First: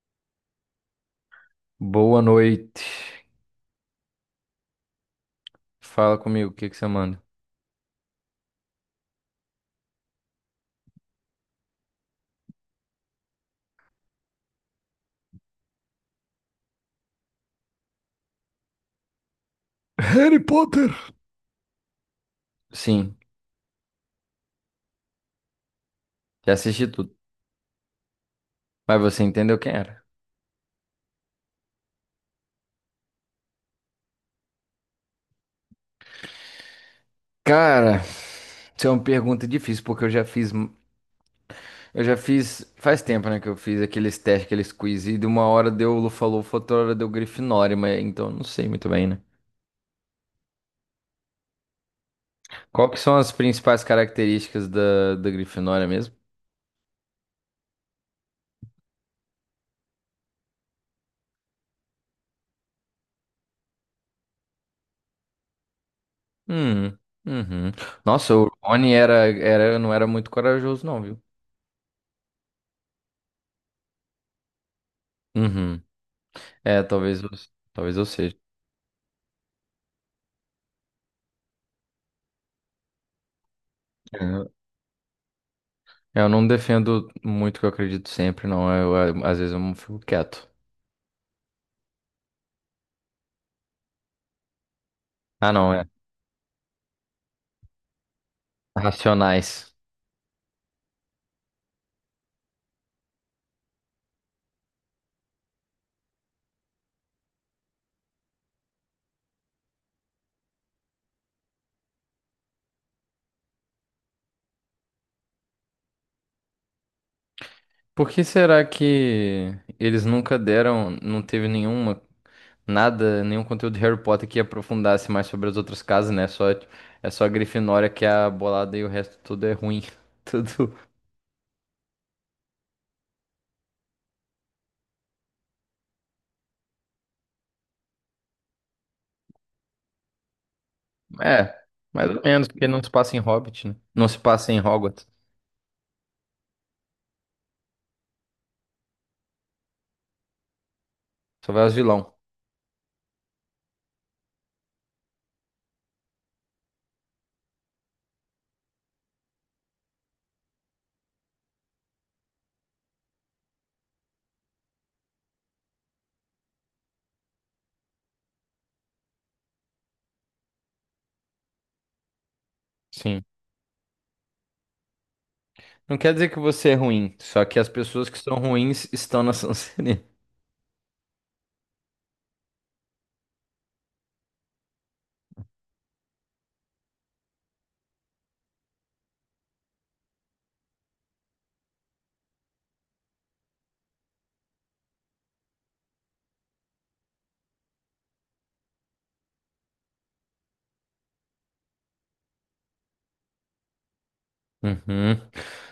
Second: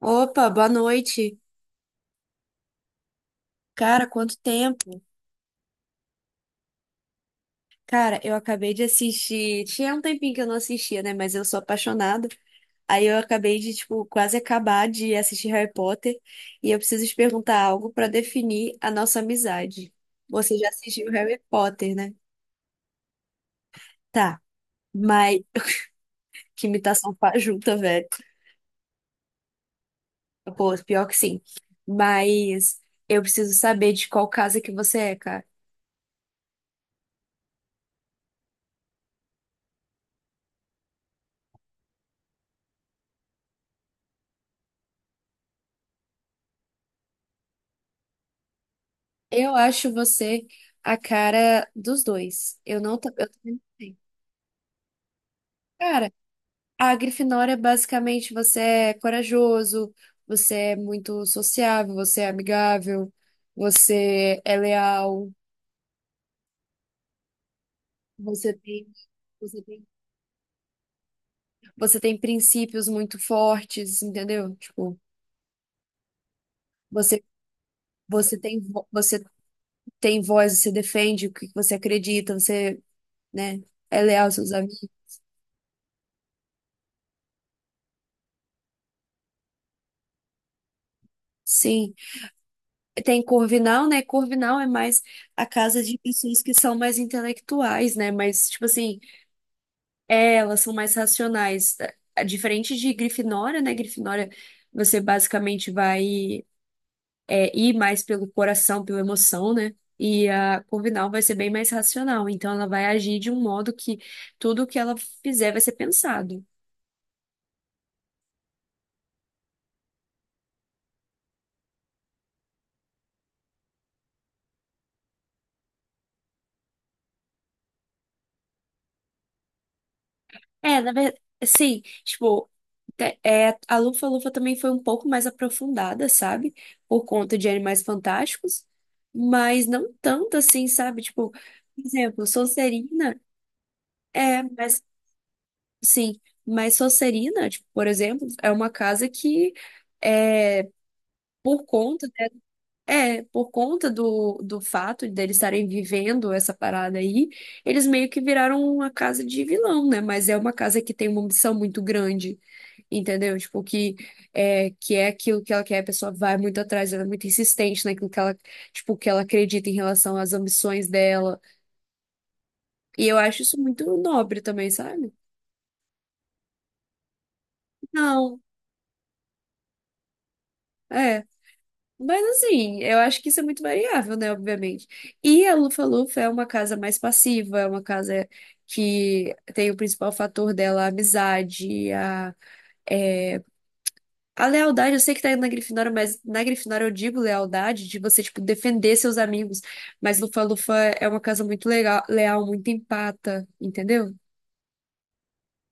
Opa, boa noite. Boa noite. Cara, quanto tempo? Fala comigo, o que que você manda? Cara, eu acabei de assistir. Tinha um tempinho que eu não assistia, né? Mas eu sou apaixonada. Aí eu acabei de, tipo, quase acabar de assistir Harry Potter. E eu preciso te perguntar algo pra definir a nossa amizade. Harry Você já Potter. assistiu Harry Potter, né? Sim, Tá, mas já que assisti tudo. imitação fajuta, velho. Mas você entendeu quem era? Pô, pior que sim. Mas eu preciso saber de qual casa que você é, cara. Cara, isso é uma pergunta difícil, porque eu já fiz. Eu já fiz. Faz tempo, né, que eu fiz aqueles testes, aqueles quiz, e de uma hora deu Lufa-Lufa, outra hora deu Grifinória, mas então eu não sei muito bem, né? Eu acho você a cara dos dois. Eu Qual que não, são eu as também não principais tenho. características da Grifinória Cara, mesmo? a Grifinória é basicamente você é corajoso, você é muito sociável, você é amigável, você é leal, Hum, uhum. Nossa, o você tem, Rony era, você era, tem, não era muito corajoso, não, viu? você tem princípios muito fortes, entendeu? Tipo, Uhum. É, você talvez eu seja. você tem você tem voz, você defende o que você acredita, você, né, é leal aos seus amigos. É, eu não defendo muito o que eu acredito sempre, não. Às vezes eu fico quieto. Sim. Tem Corvinal, né? Corvinal é mais a Ah, não, casa é. de pessoas que são mais intelectuais, né? Mas, tipo assim, Racionais. é, elas são mais racionais. É diferente de Grifinória, né? Grifinória, você basicamente vai ir mais pelo coração, pela emoção, né? E a Corvinal vai ser bem mais racional. Então, ela vai agir de um modo que tudo que ela fizer vai ser pensado. Por que será que eles nunca deram, não teve nenhuma, nada, nenhum conteúdo de Harry Potter que aprofundasse mais sobre as outras casas, né? Só, é só a Grifinória que é a bolada e o resto tudo é ruim. Tudo. É, na verdade, sim, tipo, a Lufa-Lufa também foi um pouco mais aprofundada, sabe? Por conta de Animais Fantásticos, mas não tanto assim, sabe? Tipo, É, por mais ou exemplo, menos, porque não se passa em Sonserina Hobbit, né? Não se é, passa em mas Hogwarts. sim, mas Sonserina, tipo, por exemplo, é uma casa que é Só por vai os conta vilão. é, por conta do fato deles estarem vivendo essa parada aí, eles meio que viraram uma casa de vilão, né? Mas é uma casa que tem uma ambição muito grande, entendeu? Tipo, que é aquilo que ela quer, a pessoa vai muito atrás, ela é muito insistente naquilo que ela, tipo, que ela acredita em relação às ambições dela. E eu Sim. acho isso muito nobre também, sabe? Não quer dizer que você é ruim, só que as pessoas que são Não, ruins estão na Sonserina. é. Mas assim, eu acho que isso é muito variável, né? Obviamente. E a Lufa-Lufa é uma casa mais passiva, é uma casa que tem o principal fator dela a amizade, a, é, a lealdade. Eu sei que tá indo na Grifinória, mas na Grifinória eu digo lealdade, de você, tipo, defender seus amigos. Mas Lufa-Lufa é uma casa muito legal, leal, muito empata, entendeu? Uhum.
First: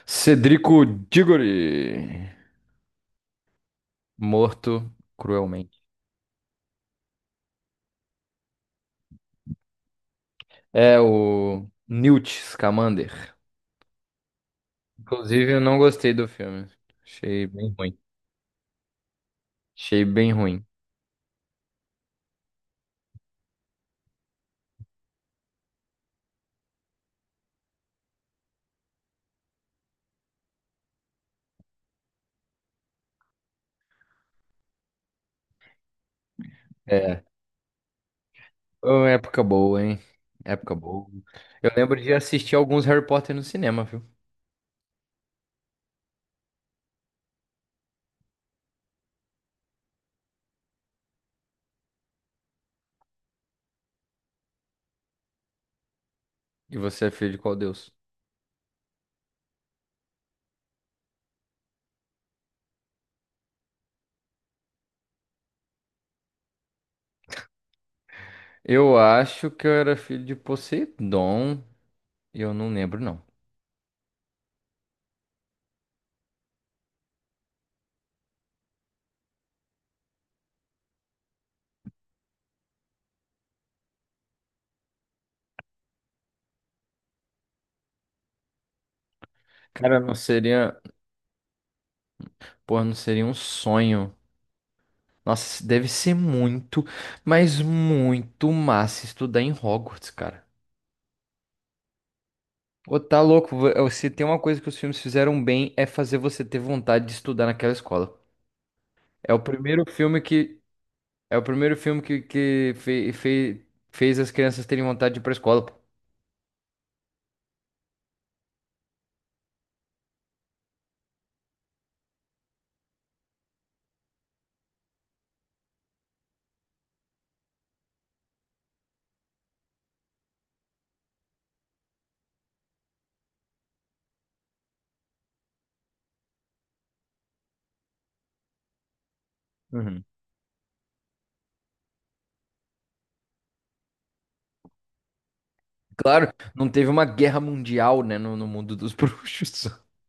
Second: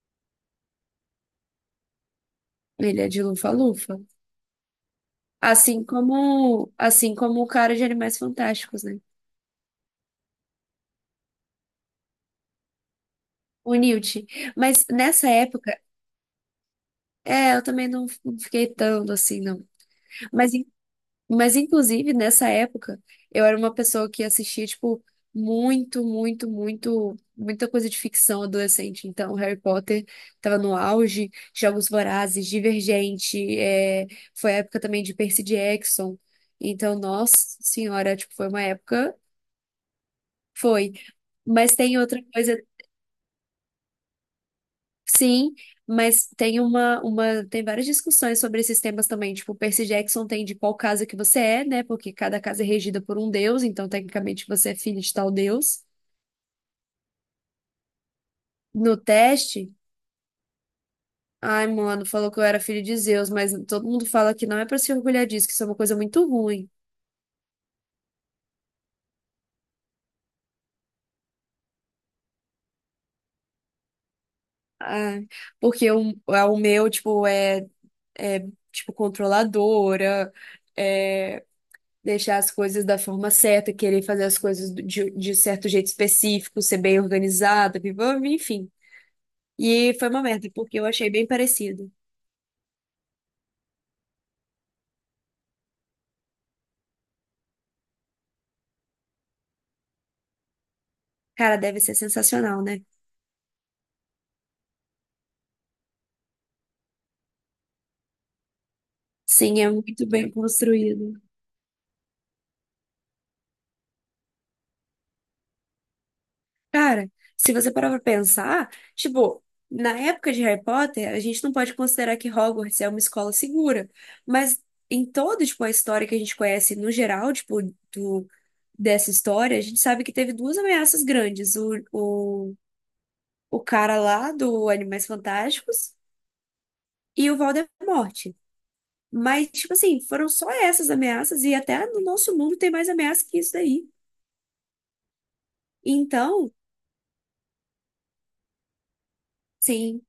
Cedrico Diggory, Ele é de Lufa-Lufa. morto cruelmente. Assim como o cara de Animais Fantásticos, né? É o Newt Scamander. O Newt. Mas nessa Inclusive, eu não época. gostei do filme. Achei É, eu bem também ruim. não, não fiquei tanto assim, não. Achei bem Mas, ruim. Mas, inclusive, nessa época, eu era uma pessoa que assistia, tipo, muito, muito, muito, muita coisa de ficção adolescente. Então, Harry Potter tava no auge, Jogos Vorazes, Divergente, é, foi a época também de Percy Jackson. Então, É, nossa senhora, tipo, foi uma foi uma época. época boa, hein? Época Foi. boa. Eu Mas tem lembro de outra assistir coisa. alguns Harry Potter no cinema, viu? Sim, mas tem tem várias discussões sobre esses temas também. Tipo, o Percy Jackson tem de qual casa que você é, né? Porque cada casa é regida por um deus, então tecnicamente você é filho de tal deus. E você é filho de qual deus? No teste, ai, mano, falou que eu era filho de Zeus, mas todo mundo fala que não é pra se orgulhar disso, que isso é uma coisa muito ruim. Eu acho que eu era filho de Poseidon. E eu não lembro, não. Ah, porque o meu, tipo, é, é tipo controladora. É, deixar as coisas da forma certa, querer fazer as coisas de certo jeito específico, ser bem organizada, enfim. E Cara, foi não uma merda, seria. porque eu achei bem parecido. Porra, não seria um sonho. Nossa, deve ser muito, mas muito massa estudar em Hogwarts, cara. Cara, deve ser sensacional, né? Ô, tá louco, se tem uma coisa que os filmes fizeram bem é fazer você ter vontade de estudar naquela escola. É o Sim, é primeiro muito filme bem que construído. é o primeiro filme que, que fez as crianças terem vontade de ir pra escola. Pô. Cara, se você parar pra pensar, tipo, na época de Harry Potter, a gente não pode considerar que Hogwarts é uma escola segura, mas em toda, tipo, a história que a gente conhece no geral, tipo, do, dessa história, a gente sabe que teve duas ameaças grandes, o, o cara lá do Animais Fantásticos e o Voldemort. Mas, tipo assim, Uhum. foram só essas ameaças, e até no nosso mundo tem mais ameaça que isso daí. Claro, Então, não teve uma guerra mundial, né, no mundo dos bruxos. sim,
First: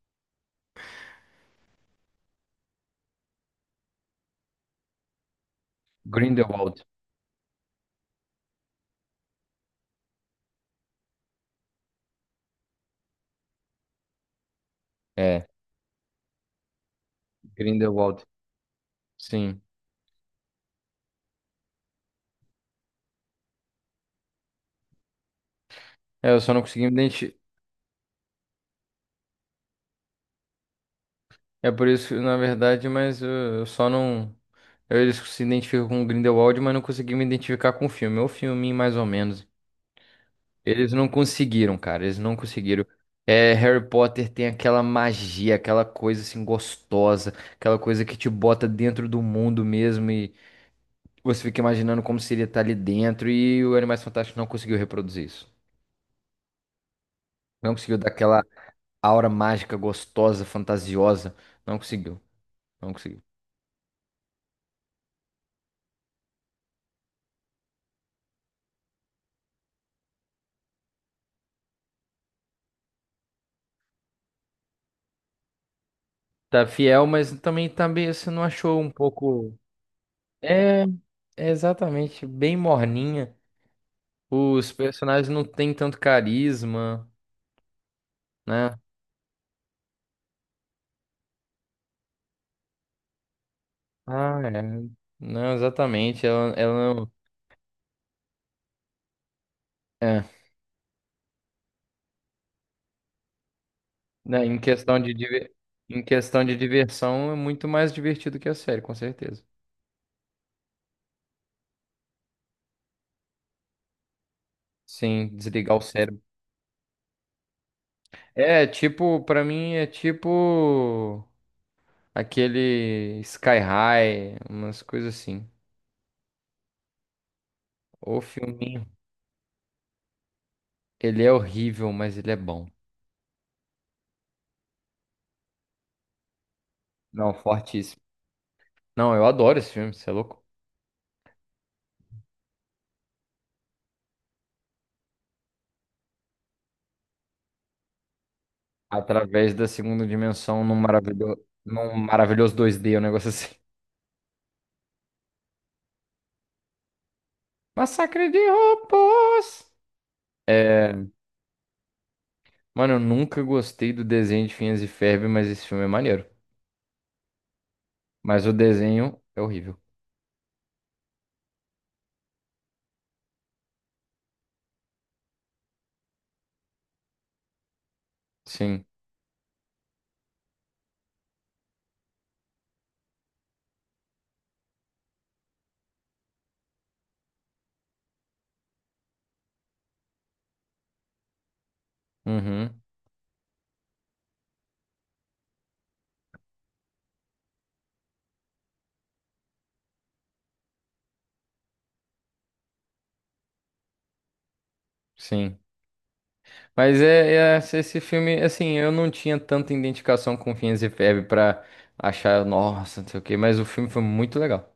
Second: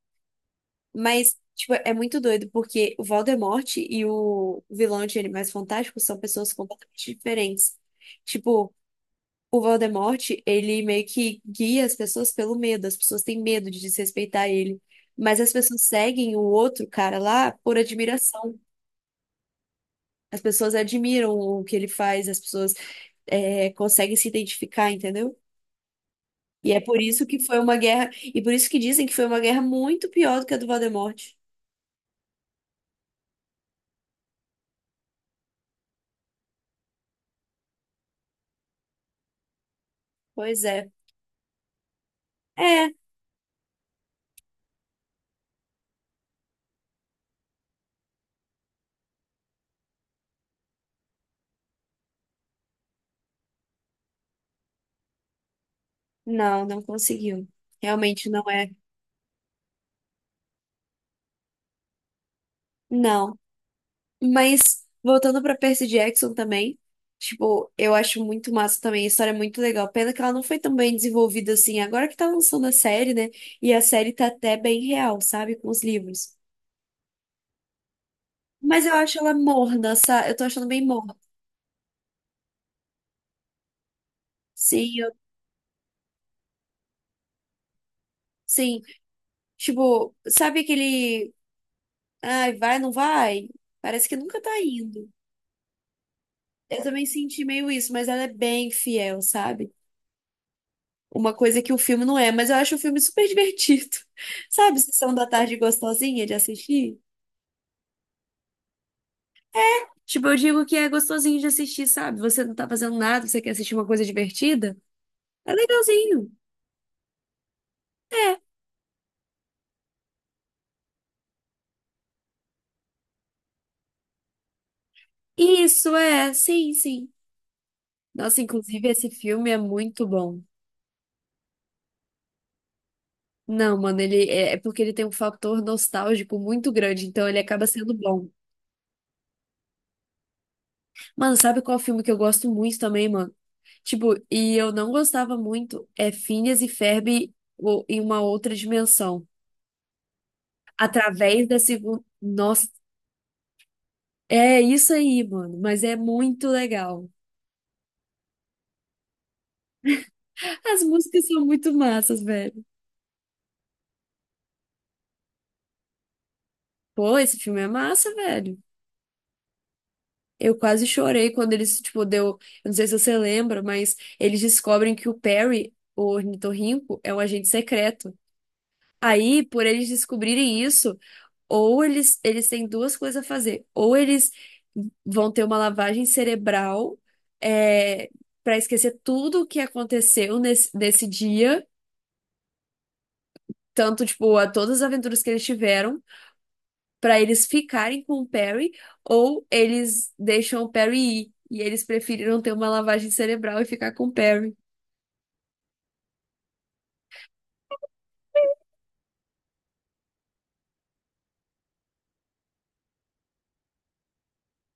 mas, tipo, é muito doido, porque o Voldemort e o vilão de Animais Fantásticos são pessoas Grindelwald. completamente diferentes. Tipo, o Voldemort, ele meio que guia as pessoas pelo medo, as pessoas têm medo de desrespeitar ele. Mas É, as pessoas seguem o outro cara lá por Grindelwald. admiração. Sim. As pessoas admiram o que ele faz, as pessoas é, conseguem se identificar, entendeu? É, eu só não E é consegui me por isso identi- que foi uma guerra, e por isso que dizem que foi uma guerra muito pior do que a do Voldemort. É por isso, na verdade, mas eu só não. Eles se identificam com o Grindelwald, mas não consegui me identificar com o filme. É o filme, mais ou menos. Pois é. Eles não conseguiram, cara. Eles não conseguiram. É, É, Harry Potter tem aquela magia, aquela coisa assim gostosa, aquela coisa que te bota dentro do mundo mesmo e você fica imaginando como seria estar ali dentro. E o Animais Fantásticos não conseguiu reproduzir isso. não, não conseguiu. Não conseguiu dar Realmente aquela não é. aura mágica, gostosa, fantasiosa. Não conseguiu. Não conseguiu. Não. Mas voltando pra Percy Jackson também, tipo, eu acho muito massa também, a história é muito legal. Pena que ela não foi tão bem desenvolvida assim, agora que tá lançando a série, né? E a série tá até bem real, sabe, com os livros. Tá fiel, mas também tá meio, você não achou Mas um eu acho ela pouco. morna, sabe? Eu tô achando bem. É, é exatamente, bem morninha. Os Sim, eu, personagens não têm tanto carisma, né? sim. Tipo, sabe aquele. Ai, vai, não vai? Parece que nunca Ah, tá é. indo. Não, exatamente. Ela, Eu ela também não. senti meio isso, mas ela é bem fiel, sabe? É. Uma coisa que o filme não é, mas eu acho o filme super divertido. Né, em Sabe, sessão da tarde em gostosinha de questão de assistir? diversão, é muito mais divertido que a série, com certeza. Tipo, eu digo que é gostosinho de assistir, sabe? Você não tá fazendo nada, você quer assistir uma coisa divertida? Sim, É desligar o cérebro. legalzinho. É, tipo, pra mim é tipo aquele Sky High, umas coisas assim. Isso, é, sim, sim. Ou Nossa, filminho. inclusive esse filme é muito bom. Ele é horrível, mas ele é bom. Não, mano, ele é porque ele tem um fator nostálgico muito grande, então Não, ele acaba sendo fortíssimo. bom. Não, eu adoro esse filme, você é louco? Mano, sabe qual filme que eu gosto muito também, mano? Tipo, e eu não gostava muito, é Phineas e Ferb em uma outra dimensão. Através da segunda dimensão Através da num segunda. maravilhoso Nossa, 2D, um negócio assim. é isso aí, mano, mas é muito legal. Massacre de robôs! As É, músicas são muito massas, velho. mano, eu nunca gostei do desenho de Phineas e Ferb, mas esse filme é maneiro. Pô, esse filme é massa, Mas o velho. desenho é horrível. Eu quase chorei quando eles, tipo, deu. Eu não sei se você lembra, mas eles descobrem que o Perry, o ornitorrinco, é um agente secreto. Sim. Aí, por eles descobrirem isso, ou eles têm duas coisas a fazer. Ou eles vão ter uma lavagem cerebral, é, para esquecer tudo o que aconteceu nesse dia, Uhum. tanto, tipo, a todas as aventuras que eles tiveram, para eles ficarem com o Perry, ou eles deixam o Perry ir e eles preferiram ter uma lavagem cerebral e ficar com o Perry. Sim. Mas é, é esse filme, assim, eu não tinha tanta identificação com Phineas e Ferb pra achar, nossa, não sei o quê, mas o filme foi muito legal.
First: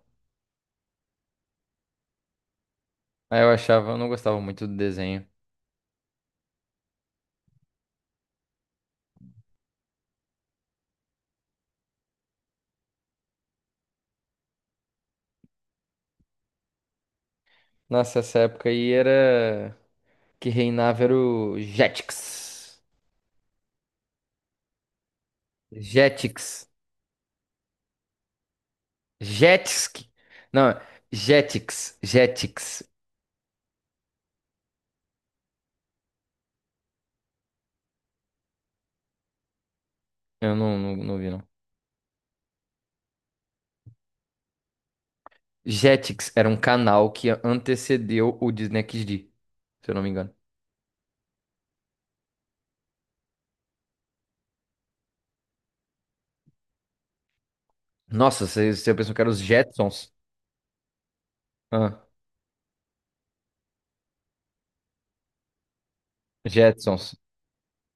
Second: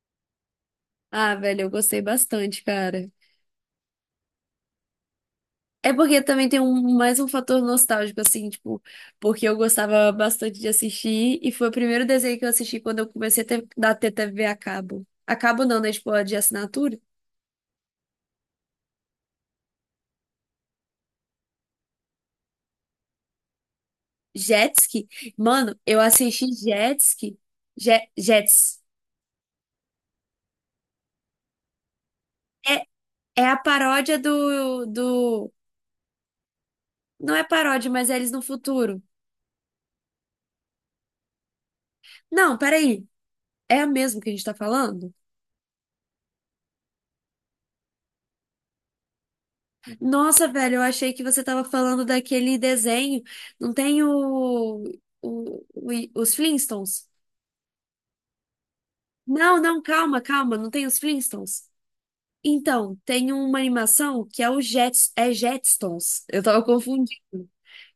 Ah, velho, eu gostei bastante, cara. Aí eu achava, eu não gostava muito do desenho. É porque também tem um, mais um fator nostálgico, assim, tipo, porque eu gostava bastante de assistir e foi o primeiro desenho que eu assisti quando eu comecei a ter, da TTV a cabo. A cabo não, né? Tipo, a de assinatura. Nossa, essa época aí era que reinava era o Jetix. Jetski. Mano, eu assisti Jetix. Jetski. Je, Jets. Jetix. Não, Jetix. Jetix. É, é a paródia do. Não é paródia, mas é eles no futuro. Eu não, não vi, não. Não, peraí. É a mesma que a gente tá falando? Jetix era um canal que antecedeu o Disney XD, se eu não me engano. Nossa, velho, eu achei que você tava falando daquele desenho. Não tem o, os Flintstones? Nossa, você, você pensou que era os Não, não, Jetsons? calma, calma, não tem os Flintstones. Ah, Então, tem uma animação que é o Jets, é Jetstones. Eu tava confundindo. Jetsons.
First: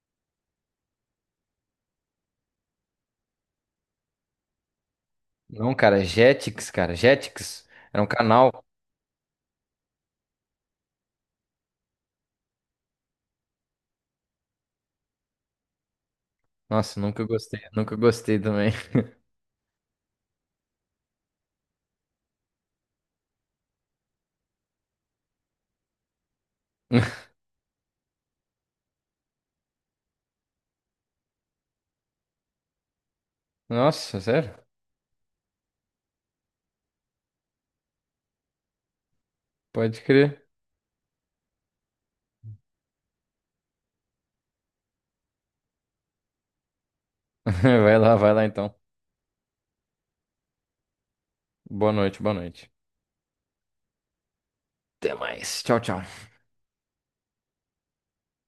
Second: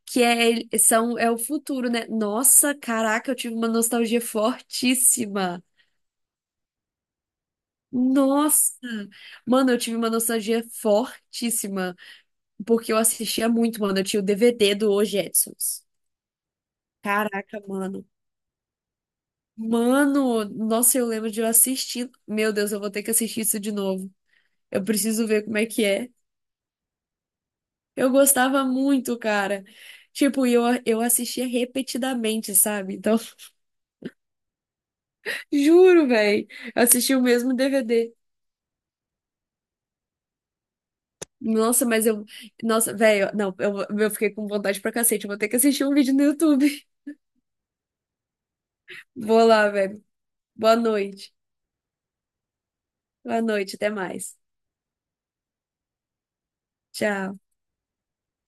Que é, são, é o futuro, né? Nossa, caraca, eu tive uma nostalgia fortíssima. Não, cara, Jetix, cara. Jetix. Era um canal. Nossa! Mano, eu tive uma nostalgia fortíssima, porque eu assistia muito, mano. Eu tinha o DVD do Os Jetsons. Nossa, nunca gostei. Caraca, Nunca mano. gostei também. Mano, nossa, eu lembro de eu assistir. Meu Deus, eu vou ter que assistir isso de novo. Eu preciso ver como é que é. Eu gostava muito, cara. Tipo, eu assistia repetidamente, sabe? Então, Nossa, sério? juro, velho. Eu assisti o mesmo DVD. Pode crer. Nossa, mas eu. Nossa, velho, não, eu fiquei com vontade pra cacete. Eu vou ter que assistir um vídeo no YouTube. Vai lá então. Vou lá, velho. Boa noite. Boa noite, boa noite. Boa noite, até mais. Até mais. Tchau, tchau. Tchau.